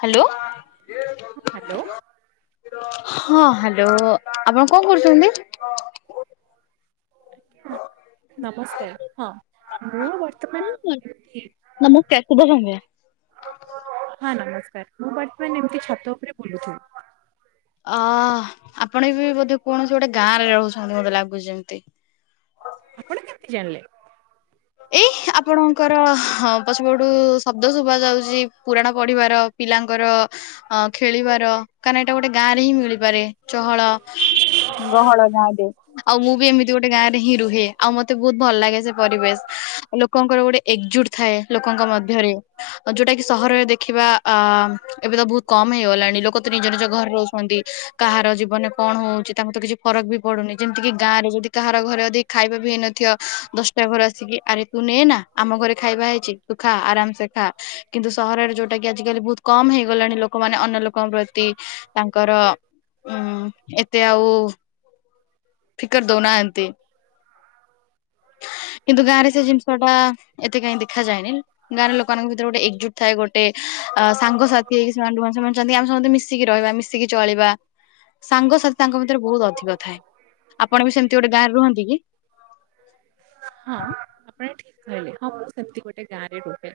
Hello hello ହଁ, ହାଲ୍ ଓ! ଆପଣ କଣ କରୁଛନ୍ତି? ନମସ୍କାର୍ ହଁ, ମୁଁ ବର୍ତ୍ତମାନ [inaudible] ଟା ଶୁଭସନ୍ଧ୍ୟା। ହଁ, ନମସ୍କାର ମୁଁ ବର୍ତ୍ତମାନ ଏମିତି ଛାତ ଉପରେ ବୁଲୁଥିଲି। ଆ ଆପଣ ବି ବୋଧେ କୌଣସି ଗୋଟେ ଗାଁ ରେ ରହୁଛନ୍ତି। ମତେ ଲାଗୁଛି ଯେମିତି। ଆପଣ କେମିତି ଜାଣିଲେ? ଏଇ ଆପଣଙ୍କର ପଛପଟୁ ଶବ୍ଦ ଶୁଭା ଯାଉଛି, ପୁରାଣ ପଢିବାର। ପିଲାଙ୍କର ଅ ଖେଳିବାର କାଁନା ଏଇଟା ଗୋଟେ ଗାଁ ରେ ହିଁ ମିଳିପାରେ। ଚହଳ ଗହଳ ଗାଁରେ, ଆଉ ମୁଁ ବି ଏମିତି ଗୋଟେ ଗାଁରେ ହିଁ ରୁହେ। ଆଉ ମତେ ବହୁତ୍ ଭଲ ଲାଗେ ସେ ପରିବେଶ। ଲୋକଙ୍କର ଗୋଟେ ଏକଜୁଟ୍ ଥାଏ। ଲୋକଙ୍କ ମଧ୍ୟରେ ଯୋଉଟା କି ସହରରେ ଦେଖିବା! ଆ ଏବେ ତ ବହୁତ କମ୍ ହେଇଗଲାଣି ଲୋକତ ନିଜ ନିଜ ଘରେ ରହୁଛନ୍ତି। କାହାର ଜୀବନରେ କଣ ହଉଛି ତାଙ୍କୁ ତ କିଛି ଫରକ୍ ବି ପଡୁନି। ଯେମିତି କି ଗାଁରେ ଯଦି କାହାର ଘରେ ଯଦି ଖାଇବା ବି ହେଇନଥିବ, ଦଶଟା ଘର ଆସିକି ଆରେ ତୁ ନେ, ନା ଆମ ଘରେ ଖାଇବା ହେଇଛି। ଖା! ଆରାମ ସେ ଖା! କିନ୍ତୁ ସହରରେ ଯୋଉଟା କି ଆଜିିକାଲି ବହୁତ୍ କମ୍ ହେଇଗଲାଣି, ଲୋକମାନେ ଅନ୍ୟ ଲୋକଙ୍କ ପ୍ରତି ତାଙ୍କର ଉଁ ଏତେ ଆଉ-ଉ ଫିକର ଦଉନାହାଁନ୍ତି। [inaudible] କିନ୍ତୁ ଗାଁ ରେ ସେ ଜିନିଷ ଟା ଏତେ କାହିଁ ଦେଖାଯାଏନି। ଗାଁ ରେ ଲୋକ ମାନଙ୍କ ଭିତରେ ଗୋଟେ ଏକଜୁଟ୍ ଥାଏ ଗୋଟେ ଆ ସାଙ୍ଗସାଥି ହେଇକି, ସେମାନେ ଯଉଁମାନେ ସେମାନେଚନ୍ତି ଆମେ ସମସ୍ତେ ମିଶିକି ରହିବା, ମିଶିକି ଚଳିବା। ସାଙ୍ଗସାଥି ତାଙ୍କ ଭିତରେ ବହୁତ୍ ଅଧିକ ଥାଏ। ଆପଣ ବି ସେମତି ଗୋଟେ ଗାଁରେ ରୁହନ୍ତି କି? ହଁ ଆପଣ ଠିକ୍ କହିଲେ। ହଁ, ମୁଁ ସେମତି ଗୋଟେ ଗାଁରେ ରୁହେ।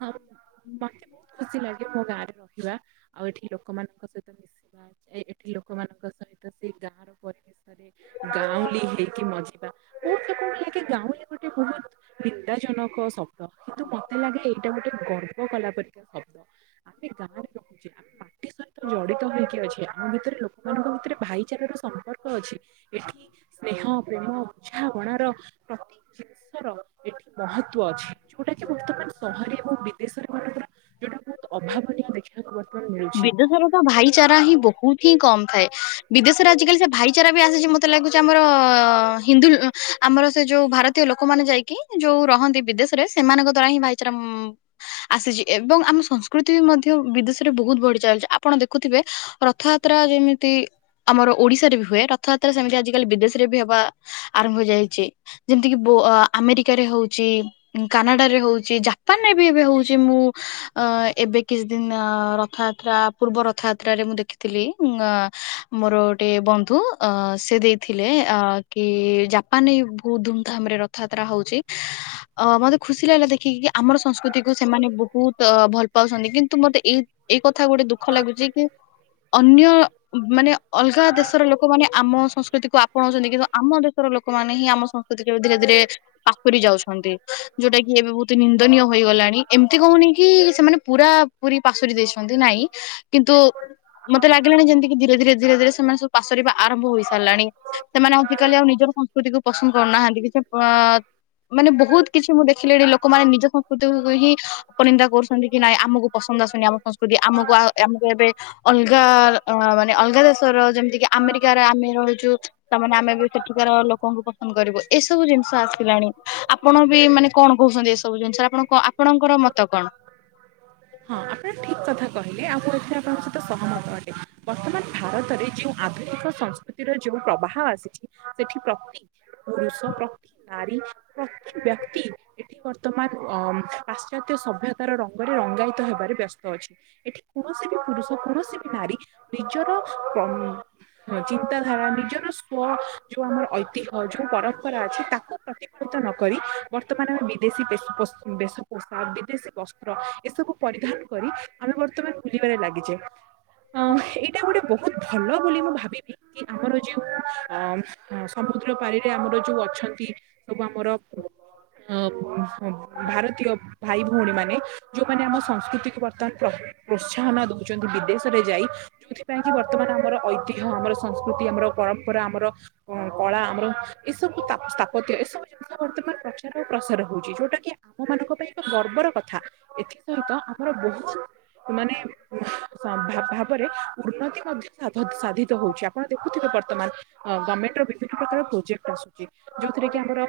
ହଁ, ମତେ ବହୁତ ଖୁସି ଲାଗେ ମୋ ଗାଁରେ ରହିବା। ଆଉ ଏଠି ଲୋକମାନଙ୍କ ସହିତ ମିଶିବା ଏଠି ଲୋ ଲୋକମାନଙ୍କ ସହିତ ସେ ଗାଁର ପରିବେଶରେ ଗାଉଁଲି ହେଇକି ମଜିବା କୋଉଠି ନା କୋଉଠି ଲାଗେ ଗାଉଁଲି ଗୋଟେ ବହୁତ୍ ନିନ୍ଦା ଜନକ ଶବ୍ଦ କିନ୍ତୁ ମତେ ଲାଗେ ଏଇଟା ଗୋଟେ ଗର୍ବ କଲାପରିକା ଶବ୍ଦ। ଆମେ ଗାଁରେ ରହୁଚେ, ଆମେ ପା ଟିଏ ସହିତ ଜଡିତ ହୋଇକି ଅଛି। ଆମ ଭିତରେ ଲୋକ ମାନଙ୍କ ଭିତରେ ଭାଇଚାର ର ସମ୍ପର୍କ ଅଛି। ଏଠି ସ୍ନେହ, ପ୍ରେମ, ଉତ୍ସାହ କୋଣ ର ପ୍ରତି ଜିନିଷର ଏଠି ମହତ୍ତ୍ୱ ଅଛି। ଯୋଉଟା କି ବର୍ତ୍ତମାନ ସହରେ ଏବଂ ବିଦେଶରେ ମାନେ ପୁରା ଯୋଉଟା ବହୁତ ଅଭାବନୀୟ ଦେଖିବାକୁ ପଡ଼େ। ବିଦେଶର ତ ଭାଇଚାରା ହିଁ ବହୁତ ହିଁ କମ୍। ବିଦେଶରେ ଆଜିକାଲି ସେ ଭାଇଚାରା ବି ଆସିଛି। ମତେ ଲାଗୁଛି ଆମର-ଅ-ଅ-ଅ ହିନ୍ଦୁ ଆମର-ଅ ସେ ଯୋଉ ଭାରତୀୟ ଲୋକମାନେ ଯାଇକି ଯୋଉ ରହନ୍ତି। ବିଦେଶରେ ସେମାନଙ୍କ ଦ୍ଵାରା ହିଁ ଭାଇଚାରା ମ୍ ଆସିଛି, ଏ ଏବଂ ଆମ ସଂସ୍କୃତି ବି ମଧ୍ୟ ବିଦେଶ ରେ ବହୁତ ବଢି ଚାଲିଛି। ଆପଣ ଦେଖୁଥିବେ ରଥଯାତ୍ରା ଯେମିତି ଆମର ଓଡିଶାରେ ବି ହୁଏ, ରଥଯାତ୍ରା ସେମିତି ଆଜିକାଲି ବିଦେଶରେ ବି ହବା ଆରମ୍ଭ ହୋଇଯାଇଛି। ଯେମିତିକ ଓ ଆମେରିକାରେ ହଉଚି, କାନାଡ଼ା ରେ ହଉଚି, ଜାପାନରେ ବି ଏବେ ହଉଚି ମୁଁ ଅ ଏବେ କିଛି ଦିନ ଅ ରଥଯାତ୍ରା ପୂର୍ବ ରଥଯାତ୍ରାରେ ମୁଁ ଦେଖିଥିଲି ଉଗଁ, ମୋର ଗୋଟେ ବନ୍ଧୁ ଅ, ସେ ଦେଇଥିଲେ ଅ, କି ଜାପାନରେ ବହୁତ ଧୁମଧାମ୍ ରେ ରଥଯାତ୍ରା ହଉଛି। ଅ, ମୋତେ ଖୁସି ଲାଗିଲା ଦେଖିକି କିି ଆମର ସଂସ୍କୃତିକୁୁ ସେମାନେ ବହୁତ ଅ, ଭଲ ପାଉଛନ୍ତି। କିନ୍ତୁ ମୋତେ ଏଇ ଏଇ କଥା ଗୋଟେ ଦୁଃଖ ଲାଗୁଚି କି ଅନ୍ୟ ମାନେ ଅଲଗା ଦେଶର ଲୋକମାନେ ଆମ ସଂସ୍କୃତିକୁୁ ଆପଣଉଚନ୍ତି। କିନ୍ତୁ ଆମ ଦେଶର ଲୋକମାନେ ହିଁ ଆମ ସଂସ୍କୃତି ଏବେ ଧୀରେ ଧୀରେ ପାଖୁରି ଯାଉଛନ୍ତି। ଯୋଉଟା କି ଏବେ ବହୁତ ନିନ୍ ଦନୀୟ ହୋଇଗଲାଣି। ଏମତି କହୁନି କି ସେମାନେ ପୁରା ପୁରି ପାଶ ସନ୍ତି ନାଇଁ କିନ୍ତୁ ମୋତେ ଲାଗିଲାଣି ଯେମିତିକି ଧୀରେ ଧୀରେ ଧୀରେ ଧୀରେ ସେମାନେ ସବୁ ପାଶୋରିବା ଆରମ୍ଭ ହୋଇସା ହେଲାଣି, ସେମାନେ ଆଜିକାଲି ଆଉ ନିଜର ସଂସ୍କୃତିକୁ ପସନ୍ଦ କରୁନାହାନ୍ତି କି। ସେ ପ ମାନେ ବହୁତ କିଛି ମୁଁ ଦେଖିଲିଣି ଲୋକମାନେ ନିଜ ସଂ କୁତୁକୁ ହିଁ ଅପନିନ୍ଦା କରୁଛନ୍ତି କି ନାଇଁ ଆମକୁ ପସନ୍ଦ ଆସୁନି ଆମ ସଂସ [unintelligible] ଆମକୁ ଆ, ଆମକୁ ଏବେ ଅଲଗା ର ଅ, ମାନେ ଅଲଗା ଦେଶର ଯେମିତି କି ଆମେରିକାରେ ଆମେ ର ରହୁଚୁ, ତା ମାନେ ଆମେ ବି ସେଠିକାର ଲୋକଙ୍କୁ ପସନ୍ଦ କରିବୁ। ଏସବୁ ଜିନିଷ ଆସିଲାଣି। ଆପଣ ବି କି ମାନେ କଣ କହୁସନ୍ତି ଯେ ଏ ସବୁ ଜିନିଷ ଆପଣଙ୍କ ଆପଣଙ୍କର ମୋତେ କଣ? ହଁ ଆପଣ ଠିକ କଥା କହିଲେ ଆଉ କୋଉ ଏଥିରେ ଆପଣଙ୍କ ସହିତ ସହମତ ଅଟେ। ବର୍ତ୍ତମାନ ଭାରତରେ ଯେଉଁ ଆଧୁନିକ ସଂସ୍କୃତିରେ ଯୋଉ ଉ, ପ୍ରବାହ ଆସିଛି, ସେଠି ପ୍ରତି ପୁରୁଷ ପ୍ରତି ନାରୀ ପ୍ରତି ବ୍ୟକ୍ତି ଏଠି କର୍ ତମାନ ଅ, ଉଁ, ପାଶ୍ଚାତ୍ୟ ସଭ୍ୟତାର ରଙ୍ଗରେ ରଙ୍ଗାୟିତ ହେବାରେ ବ୍ୟସ୍ତ ଅଛି। ଏଠି କୌଣସି ବି ପୁରୁଷ କୌଣସି ବି ନାରୀ ନିଜର ପ୍ରମ ହଁ ଚିନ୍ତାଧାରା ନିଜର ସୁ ଓ ଯୋଉ ଆମର ଐତିହ୍ୟ, ଯୋଉ ପରମ୍ପରା ଅଛି ତାକୁ ପ୍ରତିଫଳିତ ନକରି ବର୍ତ୍ତମାନ ଆମେ ବି ଦେଶୀ ପେଶ ପୋଷ ବେଶ ପୋଷାକ, ବିଦେଶୀ ବସ୍ତ୍ର, ଏସବୁ ପରିଧାନ କରି ଆମେ ବର୍ତ୍ତମାନ [unintelligible] ଉପରେ ଲାଗିଛେ। ଅ ହଁ। ଏଇଟା ଗୋଟେ ବହୁତ ଭଲ ବୋଲି ମୁଁ ଭାବିବି। କି ଆମର ଯେଉଁ ଅଁ, ଉଁ, ସମୁଦ୍ର ପାରି ରେ ଆମର ଯୋଉ ଅଛନ୍ତି ସବୁ ଆମର, ହଁ ଉଁ, ହୁଁ, ଭାରତୀୟ ଭାଇ ଭଉଣୀ ମାନେ ଯୋଉମାନେ ଆମ ସଂସ୍କୃତିକୁ ବର୍ତ୍ତମାନ ପ୍ରୋ- ପ୍ରୋତ୍ସାହନ ହନ ଦଉଚନ୍ତି ବିଦେଶରେ ଯାଇ। ଯୋଉଥିପାଇଁ କି ବର୍ତ୍ତମାନ ଆମର ଐତିହ୍ୟ, ଆମର ସଂସ୍କୃତି, ଆମର ପରମ୍ପରା ଆମର ଉଁ, କଳା ଆମର ଏସବୁ ତା ସ୍ଥାପତ୍ୟ ଏସବୁ ଜିନିଷ ବର୍ତ୍ତମାନ ପ୍ରଚାର ଆଉ ପ୍ରସାର। ହଉଚି, ଯୋଉଟା କି ଆମ ମାନଙ୍କ ପାଇଁ ଏକ ଗର୍ବର କଥା। ଏଥି ସହିତ ଆମର ବହୁତ ମାନେ ସ-ଭା-ଭାବରେ ଉନ୍ନତି ମଧ୍ୟ ସାଧତ ସାଧିତ ହଉଛି। ଆପଣ ଦେଖୁଥିବେ ବର୍ତ୍ତମାନ ଅ, ଗମେଣ୍ଟର ବିଭିନ୍ନ ପ୍ରକାର ପ୍ରୋଜେକ୍ଟ ଆସୁଚି। ଯୋଉଥିରେ କି ଆମର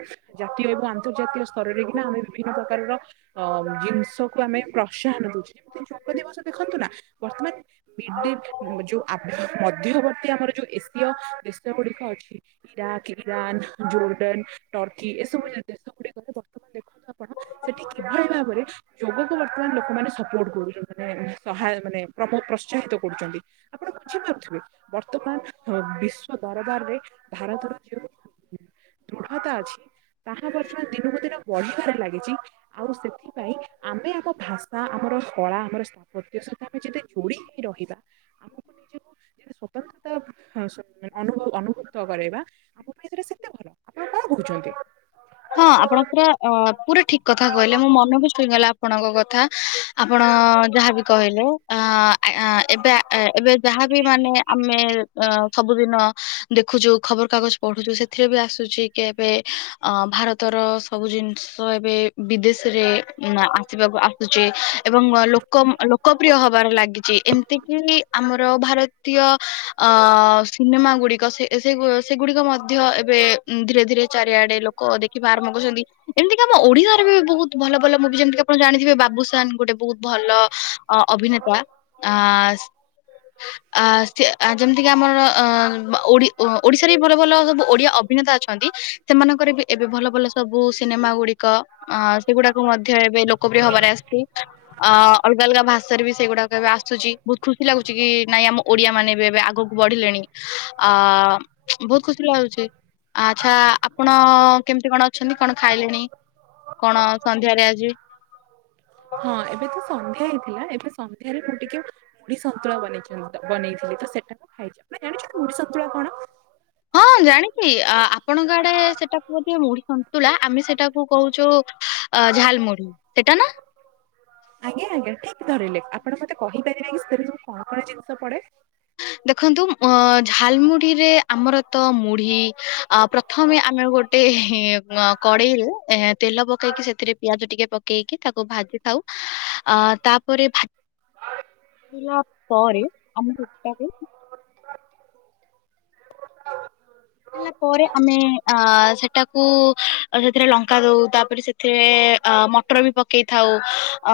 ଜାତୀୟ ଏବଂ ଆନ୍ତର୍ଜୀୟ ସ୍ତରରେ କି ନା ଆମେ ବି [unintelligible] ପ୍ରକାରର ଅ, ଜିନିଷକୁୁ ଆମେ ପ୍ରୋତ୍ସାହନ ଦଉଛେ। ଯେମିତି ଯୋଗ ଦିବସ ଦେଖନ୍ତୁ ନା ବର୍ତ୍ତମାନ [unintelligible] ଯୋଉ ଆ, ମଧ୍ୟବର୍ତ୍ତୀ ଆମର ଯୋଉ ଏସୀୟ ଦେଶ ଗୁଡିକ ଅଛି। ଇରାକ, ଇରାନ, ଜୋର୍ଡନ, ଟର୍କି ଏସବୁ ଦେଶ ଗୁଡିକୁ [unintelligible] [inaudible] ସେଠି କିଭଳି ଭାବରେ ଯୋଗକୁ ବର୍ତ୍ତମାନ ଲୋକମାନେ ସପୋର୍ଟ କରୁଚନ୍ତି। [unintelligible] ସହାୟ ମାନେ ପ୍ର [unintelligible] ପ୍ରୋତ୍ସାହିତ କରୁଚନ୍ତି। ଆପଣ ବୁଝିପାରୁଥିବେ। ବର୍ତ୍ତମାନ ହୋ ବିଶ୍ଵ ଦରବାରରେ ଭାରତର ଯେଉଁ ଦୃଢତା ଅଛି। ତାହା ବର୍ତ୍ତମାନ ଦିନକୁ ଦିନ ବଢିବାରେ ଲାଗିଚି। ଆଉ ସେଥିପାଇଁ ଆମେ ଆମ ଭାଷା, ଆମର କଳା, ଆମର ସ୍ଥାପତ୍ୟ [unintelligible] ଆମେ ଯଦେ ଯୁଡି ହେଇ ରହିବା ଆମକୁ ନିଜେ [inaudible] [unintelligible] ତ ହଁ ଶୁ- ଅନୁଭ ଅନୁଭୂତ କରେଇବା ମୁଁ ବି ଏଥିରେ ସେତେ ଭଲ, ଆପଣ କଣ କହୁଛନ୍ତି? ହଁ ଆପଣ ପୁରା ଅ ପୁରା ଠିକ୍ କଥା କହିଲେ ମୋ ମନ ବି ଛୁଇଁଗଲା ଆପଣଙ୍କ କଥା। ଆପଣ ଯାହାବି କହିଲେ। ଆ ଆଁ, ଆଁ, ଏବେ ଏବେ ଯାହାବି ମାନେ ଆମେ ଅ, ସବୁଦିନ ଦେଖୁଚୁ। ଖବରକାଗଜ ପଢୁଚୁ। ସେଥିରେ ବି ଆସୁଛି କି ଏବେ ଅ, ଭାରତର ସବୁ ଜିନିଷ ଏବେ ବିଦେଶରେ ଉଁ, ଆସିବାକୁ ଆସୁଚି। ଏବଂ ଲୋକ ଲୋକପ୍ରିୟ ହବାର ଲାଗିଚି। ଏମତି କିି ଆମର ଭାରତ ତୀୟ ଅ ସିନେମା ଗୁଡ଼ିକ ଏ, ସେ ସେ, ଗୁ, ସେ ସେଗୁଡ଼ିକ ମଧ୍ୟ ଏବେ ଧୀରେ ଧୀରେ ଚାରିଆଡ଼େ ଲୋକ ଦେଖି ବା ଆରମ୍ଭ କରୁଛନ୍ତି ଏମିତି କାମ ଓଡ଼ିଆରେ ବି ବହୁତ ଭଲ ଭଲ ମୁଭି ଯେମିତି ଆପଣ ଜାଣିଥିବେ ବା ବାବୁସାନ୍ ଗୋଟେ ବହୁତ ଭଲ ଅଭିନେତା ଆ ସ ଆ ସିଏ ଯେମିତିକା ଆମର ଅ ଓଡ଼ି ଓଡିଶାରେ ବି ଭଲ ଭଲ ସବୁ ଓଡିଆ ଅଭିନେତା ଅଛନ୍ତି। ସେମାନଙ୍କର ବି ଏବେ ଭଲ ଭଲ ସବୁ ସିନେମା ଗୁଡ଼ିକ ଆ ସେଗୁଡାକୁ ମଧ୍ୟ ଏବେ ଲୋକପ୍ରିୟ ହବାରେ ଆସିଚି। ଆ ଅଲଗା ଅଲଗା ଭାଷାରେ ବି ସେଇଗୁଡାକ ଏବେ ଆସୁଚି ବହୁତ ଖୁସି ଲାଗୁଚି କି ନାଇଁ ଆମ ଓଡିଆ ମାନେ ବି ଏବେ ଆଗକୁ ବଢିଲେଣି ଆ ବହୁତ ଖୁସି ଲାଗୁଚି। ଆଚ୍ଛା ଆପଣ କେମିତି କଣ ଅଛନ୍ତି କଣ ଖାଇଲେଣି? କଣ ସନ୍ଧ୍ୟାରେ ଆଜିି? ହଁ ଏବେ ତ ସନ୍ଧ୍ୟା ହେଇଥିଲା ଏବେ ସନ୍ଧ୍ୟାରେ ମୁଁ ଟିକେ ମୁଢି ସନ୍ତୁଳା ବନେଇ ଥନ୍ତା ବନେଇଥିଲି। ସେଟା କୁ ଖାଇଛି, ଆପଣ ଜାଣିଛନ୍ତି ମୁଢ଼ି ସନ୍ତୁଳା କଣ? ହଁ ଜାଣିଛିି ଆପଣଙ୍କ ଆଡେ ସେଟାକୁ କୁହନ୍ତି ମୁଢ଼ି ସନ୍ତୁଳା ଆମେ ସେଟାକୁ କହୁଛୁ ହା ଝାଲମୁଢ଼ି ସେଟା ନା? ଆଜ୍ଞା ଆଜ୍ଞା ଠିକ୍ ଧରିଲେ ଆପଣ ମତେ କହିପାରିବେ କି ସେଥିରେ ସବୁ କଣ କଣ ଜିନିଷ ପଡ଼େ? [unintelligible] ଦେଖନ୍ତୁ ଅ ଝାଲମୁଢିରେ ଆମର ତ ମୁଢି ହା ପ୍ରଥମେ ଆମେ ଗୋଟେ ଏ ହେଃ କଡେଇରେ ଆଁ ତେଲ ପକେଇକି ସେଥିରେ ପିଆଜ ଟିକେ ପକେଇକି ତାକୁ ଭାଜି ଥାଉ। ହା ଆ ତା ପରେ ଭା ଭାଜିଲା ପରେ ତାକୁ ହେଲା ପରେ ଆମେ ଆ ସେଟାକୁ ସେଥିରେ ଲଙ୍କା ଦଉ ତାପରେ ସେଥିରେ ଏ ଆ ମଟର ବି ପକେଇଥାଉ ଆ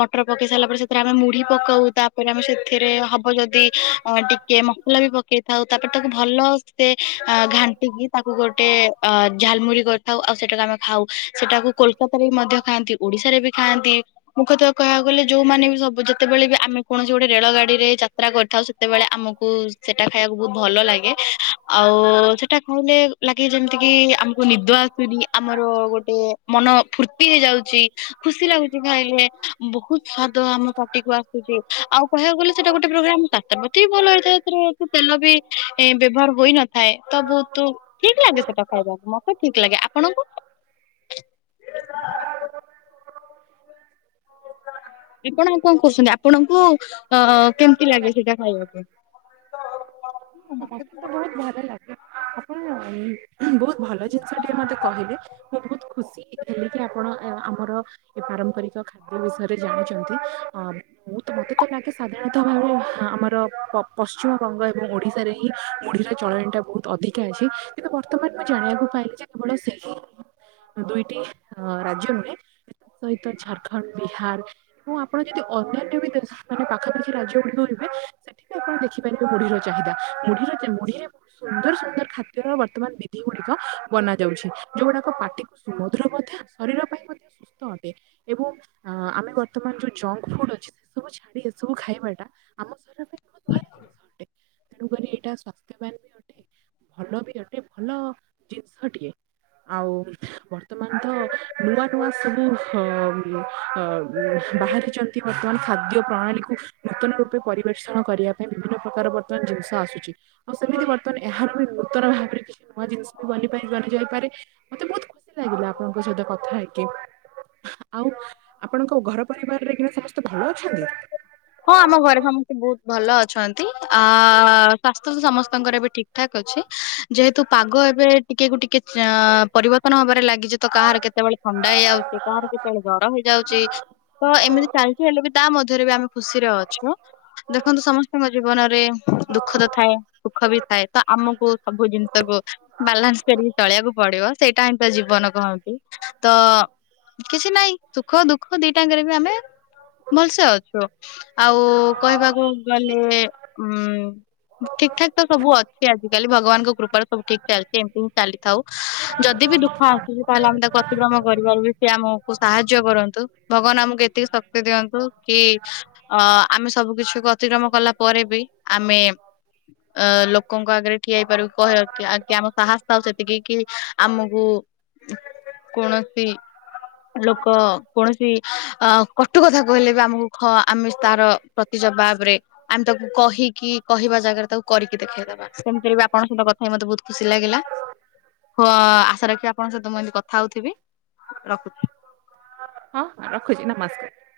ମଟର ପକେଇ ସାରିଲା ପରେ ସେଥିରେ ଆମେ ମୁଢି ପକଉ ତା ପ ପରେ ଆମେ ସେଥିରେ ହବ ଯଦି ଅ ଟିକେ ମସଲା ବି ପକେଇଥାଉ ତାପରେ ତାକୁ ଭଲ ସେ ଘାଣ୍ଟିକି ତାକୁ ଗୋଟେ ଅ ଝାଲମୁଢ଼ି କରିଥାଉ ଆଉ ସେଟାକୁ ଆମେ ଖାଉ ସେଟାକୁ କୋଲକାତାରେ ବି ମଧ୍ୟ ଖାଆନ୍ତି, ଓଡିଶାରେ ବି ଖାଆନ୍ତି, ମୁଖ୍ୟତଃ କହିବାକୁ ଗଲେ ଯୋଉମାନେ ବି ସବୁ ଯେତେବେଳେ ବି ଆମେ ଆମେ କୌଣସି ଗୋଟେ ରେଳ ଗାଡି ରେ ଯାତ୍ରା କରିଥାଉ ସେତେବେଳେ ଆମକୁ ସେଟା ଖାଇବାକୁ ବହୁତ ଭଲ ଲାଗେ। ଆଉ ସେଟା ଖାଇଲେ ଲାଗେ ଯେମିତି କି ଆମକୁ ନିଦ ଆସୁନି ଆମର ଗୋଟେ ମ ନ ଫୁର୍ତି ହେଇଯାଉଚି ଖୁସି ଲାଗୁଚି ଖାଇଲେ ବହୁତ ସ୍ଵାଦ ଆମ ପାଟି କୁ ଆସୁଚି। ଆଉ କହିବାକୁ ଗଲେ ସେଇଟା ଗୋଟେ ପ୍ରୋଗ୍ରାମ ସ୍ୱାସ୍ଥ୍ୟପ୍ରତି ବି ଭଲ ହେଇଥାଏ ସେ ତେଲ ବି ବ୍ୟବହାର ହୋଇନଥାଏ ତ ବହୁତ ଠିକ୍ ଲାଗେ ସେଟା ଖାଇବାକୁ ମତେ ଠିକ୍ ଲାଗେ, ଆପଣଙ୍କୁ? [unintelligible] ଆପଣ ଆଉ କଣ କରୁଛନ୍ତି ଆପଣଙ୍କୁ ଅଁ କେମିତି ଲାଗେ ସେଇଟା ଖାଇବା ପାଇଁ? ମୋତେ ତ ବହୁତ ଭଲ ଲାଗେ ଆପଣ ବହୁତ ଭଲ ଜିନିଷ ଟିଏ ମତେ କହିଲେ ମୁଁ ବହୁତ ଖୁସିହେଇଥାନ୍ତି କି ଆପଣ ଆମର ତ ଏ ପାରମ୍ପରିକ ଖାଦ୍ୟ ବିଷୟରେ ଜାଣିଛନ୍ତି ମୁଁ ତ ମତେ ତ ଲାଗେ ସାଧାରଣତଃ ଭାବେ ହାଁ ଆମର ପ ପଶ୍ଚିମବଙ୍ଗ ଏବଂ ଓଡ଼ିଶା ଶାରେ ହିଁ ମୁଢ଼ିର ଚଳଣି ଟା ବହୁତ ଅଧିକା ଅଛି କିନ୍ତୁ ବର୍ତ୍ତମାନ ମୁଁ ଜାଣିବାକୁ ପାଇଲି ଯେ କେବଳ ସେହି ଦୁଇଟି ଅ ରାଜ୍ୟ ନୁହେଁ ତା ସହିତ ଝାରଖଣ୍ଡ ବିହାର ଏବଂ ଆପଣ ଯଦି ଅନ୍ୟାନ୍ୟ ବି ଦେଶ ମାନେ ପାଖାପାଖି ରାଜ୍ୟ ଗୁଡ଼ିକ ହୁଏ ସେଠି ବି ଆପଣ ଦେଖିପାରିବେ ମୁଢିର ଚାହିଦା। ମୁଢିରେ ମୁଢିରେ ବହୁତ ସୁନ୍ଦର ସୁନ୍ଦର ଖାଦ୍ୟର ବର୍ତ୍ତମାନ ବିଧି ଗୁଡ଼ିକ ବନା ଯାଉଛି ଯୋଉଗୁଡ଼ାକ ପାଟିକୁ ସୁୁମୁଦ୍ର ମଧ୍ୟ ଶରୀର ପାଇଁ ମଧ୍ୟ ସୁସ୍ଥ ଅଟେ ଏବଂ ଆମେ ବର୍ତ୍ତମାନ ଯଉ ଜ ଜଙ୍କଫୁଡବୁ ଅଛି ଏସବୁ ଛାଡ଼ି ଖାଇବାଟା ଆମର ଶରୀର ପାଇଁ ବହୁତ ଭଲ ଜିନିଷ ଅଟେ ତେଣୁକରି ଏଇଟା ସ୍୍ୱାସ୍ଥ୍ୟବାନ ବି ଅଟେ ଭଲ ବି ଅଟେ ଭଲ ଜିନିଷଟିଏ। ଆଉ ବର୍ତ୍ତମାନ ତ ନୂଆ ନୂଆ ସବୁ ଅ, ଅ, ଅ ବାହାରିଛନ୍ତି ବର୍ତ୍ତମାନ ଖାଦ୍ୟ ପ୍ରଣାଳୀକୁ ନୂତନ ରୂପେ ପରିବେଷଣ କରିବା ପାଇଁ ବିଭିନ୍ନ ପ୍ରକାର ତ୍ତ ଜିନିଷ ଆସୁଛି ଆଉ ସେମିତି ବର୍ତ୍ତମାନ ଏହାର ବି ନୂତନ ଭାବରେ ନୂଆ ଜିନିଷ ବି ବନିପାରି ବନି ଯାଇପାରେ ମତେ ବହୁତ ଖୁସି ଲାଗିଲା ଆପଣଙ୍କ ସହିତ କଥା ହେଇକି ଆଉ ଆପଣଙ୍କ ଘର ପରିବାରରେ କିନା ସମସ୍ତେ ଭଲ ଅଛନ୍ତି? ହଁ ଆମ ଘରେ ସମସ୍ତେ ବହୁତ ଭଲ ଅଛନ୍ତି ଆ ସ୍ୱାସ୍ଥ୍ୟ ତ ସମସ୍ତଙ୍କର ଏବେ ଠିକଠାକ୍ ଅଛି ଯେହେତୁ ପାଗ ଏବେ ଟିକେ କୁ ଟିକେ ଅ ପରିବର୍ତ୍ତ ନ ହେବାରେ ଲାଗିଛି ତ କାହାର କେତେବେଳେ ଥଣ୍ଡା ହେଇଯାଉଛି କାହାର କେତେବେଳେ ଜର ହେଇଯାଉଛି ତ ଏମିତି ଚାଲିଛି ହେଲେ ବି ତା ମଧ୍ୟ ଖୁସିରେ ଅଛୁ। ଦେଖନ୍ତୁ ସମସ୍ତଙ୍କ ଜୀବନରେ ଦୁଃଖ ତ ଥାଏ ସୁଖ ବି ଥାଏ ତ ଆମକୁ ସବୁ ଜିନିଷ କୁ ବାଲାନ୍ସ କରିକି ଚଳିବାକୁ ପଡିବ ସେଇଟା ହିଁ ତ ଜୀବନ କହନ୍ତି ତ କିଛି ନାହିଁ ସୁଖ ଦୁଃଖ ଦିଟାଙ୍କରେ ବି ଆମେ ଭଲସେ ଅଛୁ। ଆଉ କହିବାକୁ ଗଲେ ଉଁ ଠିକ ଠାକ ତ ସବୁ ଅଛି ଆଜିକାଲି ଭଗବାନଙ୍କ କୃପାରେ ସବୁ ଠିକ ଚାଲିଛି ଏମିତି ହିଁ ଚାଲିଥାଉ ଯଦି ବି ଦୁଃଖ ଆସିଛି ତାହେଲେ ଆମ ତା ଅତିକ୍ରମ କରିବାରୁ ବି ସେ ଆମକୁ ସାହାଯ୍ୟ କରନ୍ତୁ ଭଗବାନ ଆମକୁ ଏତିକି ଶକ୍ତି ଦିଅନ୍ତୁ କି ଅ ଆମେ ସବୁ କିଛିକୁ ଅତିକ୍ରମ କଲା ପରେ ବି ଆମେ ଅ ଲୋକଙ୍କ ଆଗରେ ଠିଆ ହେଇପାରିବୁ କହିବାକୁ କି ଆ ଆମ ସାହସ ଥାଉ ସେତିକି କି ଆମକୁ କୌଣସି ଲୋକ କୌଣସି ଅ କଟୁ କଥା କହିଲେ ବି ଆମକୁ ହଁ ଆମେ ତାର ପ୍ରତି ଜବାବ ରେ ଆମେ ତାକୁ କହିକି କହିବା ଜାଗାରେ ତାକୁ କରିକି ଦେଖେଇବା। ସେମିତିରେ ବି ଆପଣଙ୍କ ସହିତ କଥା ହେଇକି ମତେ ବହୁତ ଖୁସି ଲାଗିଲା। ହ ଆଶା ରଖି ଆପଣଙ୍କ ସହିତ ମୁଁ ଏମିତି କଥା ହଉଥିବି ରଖୁଛି। ହଁ ରଖୁଛି ନମସ୍କାର।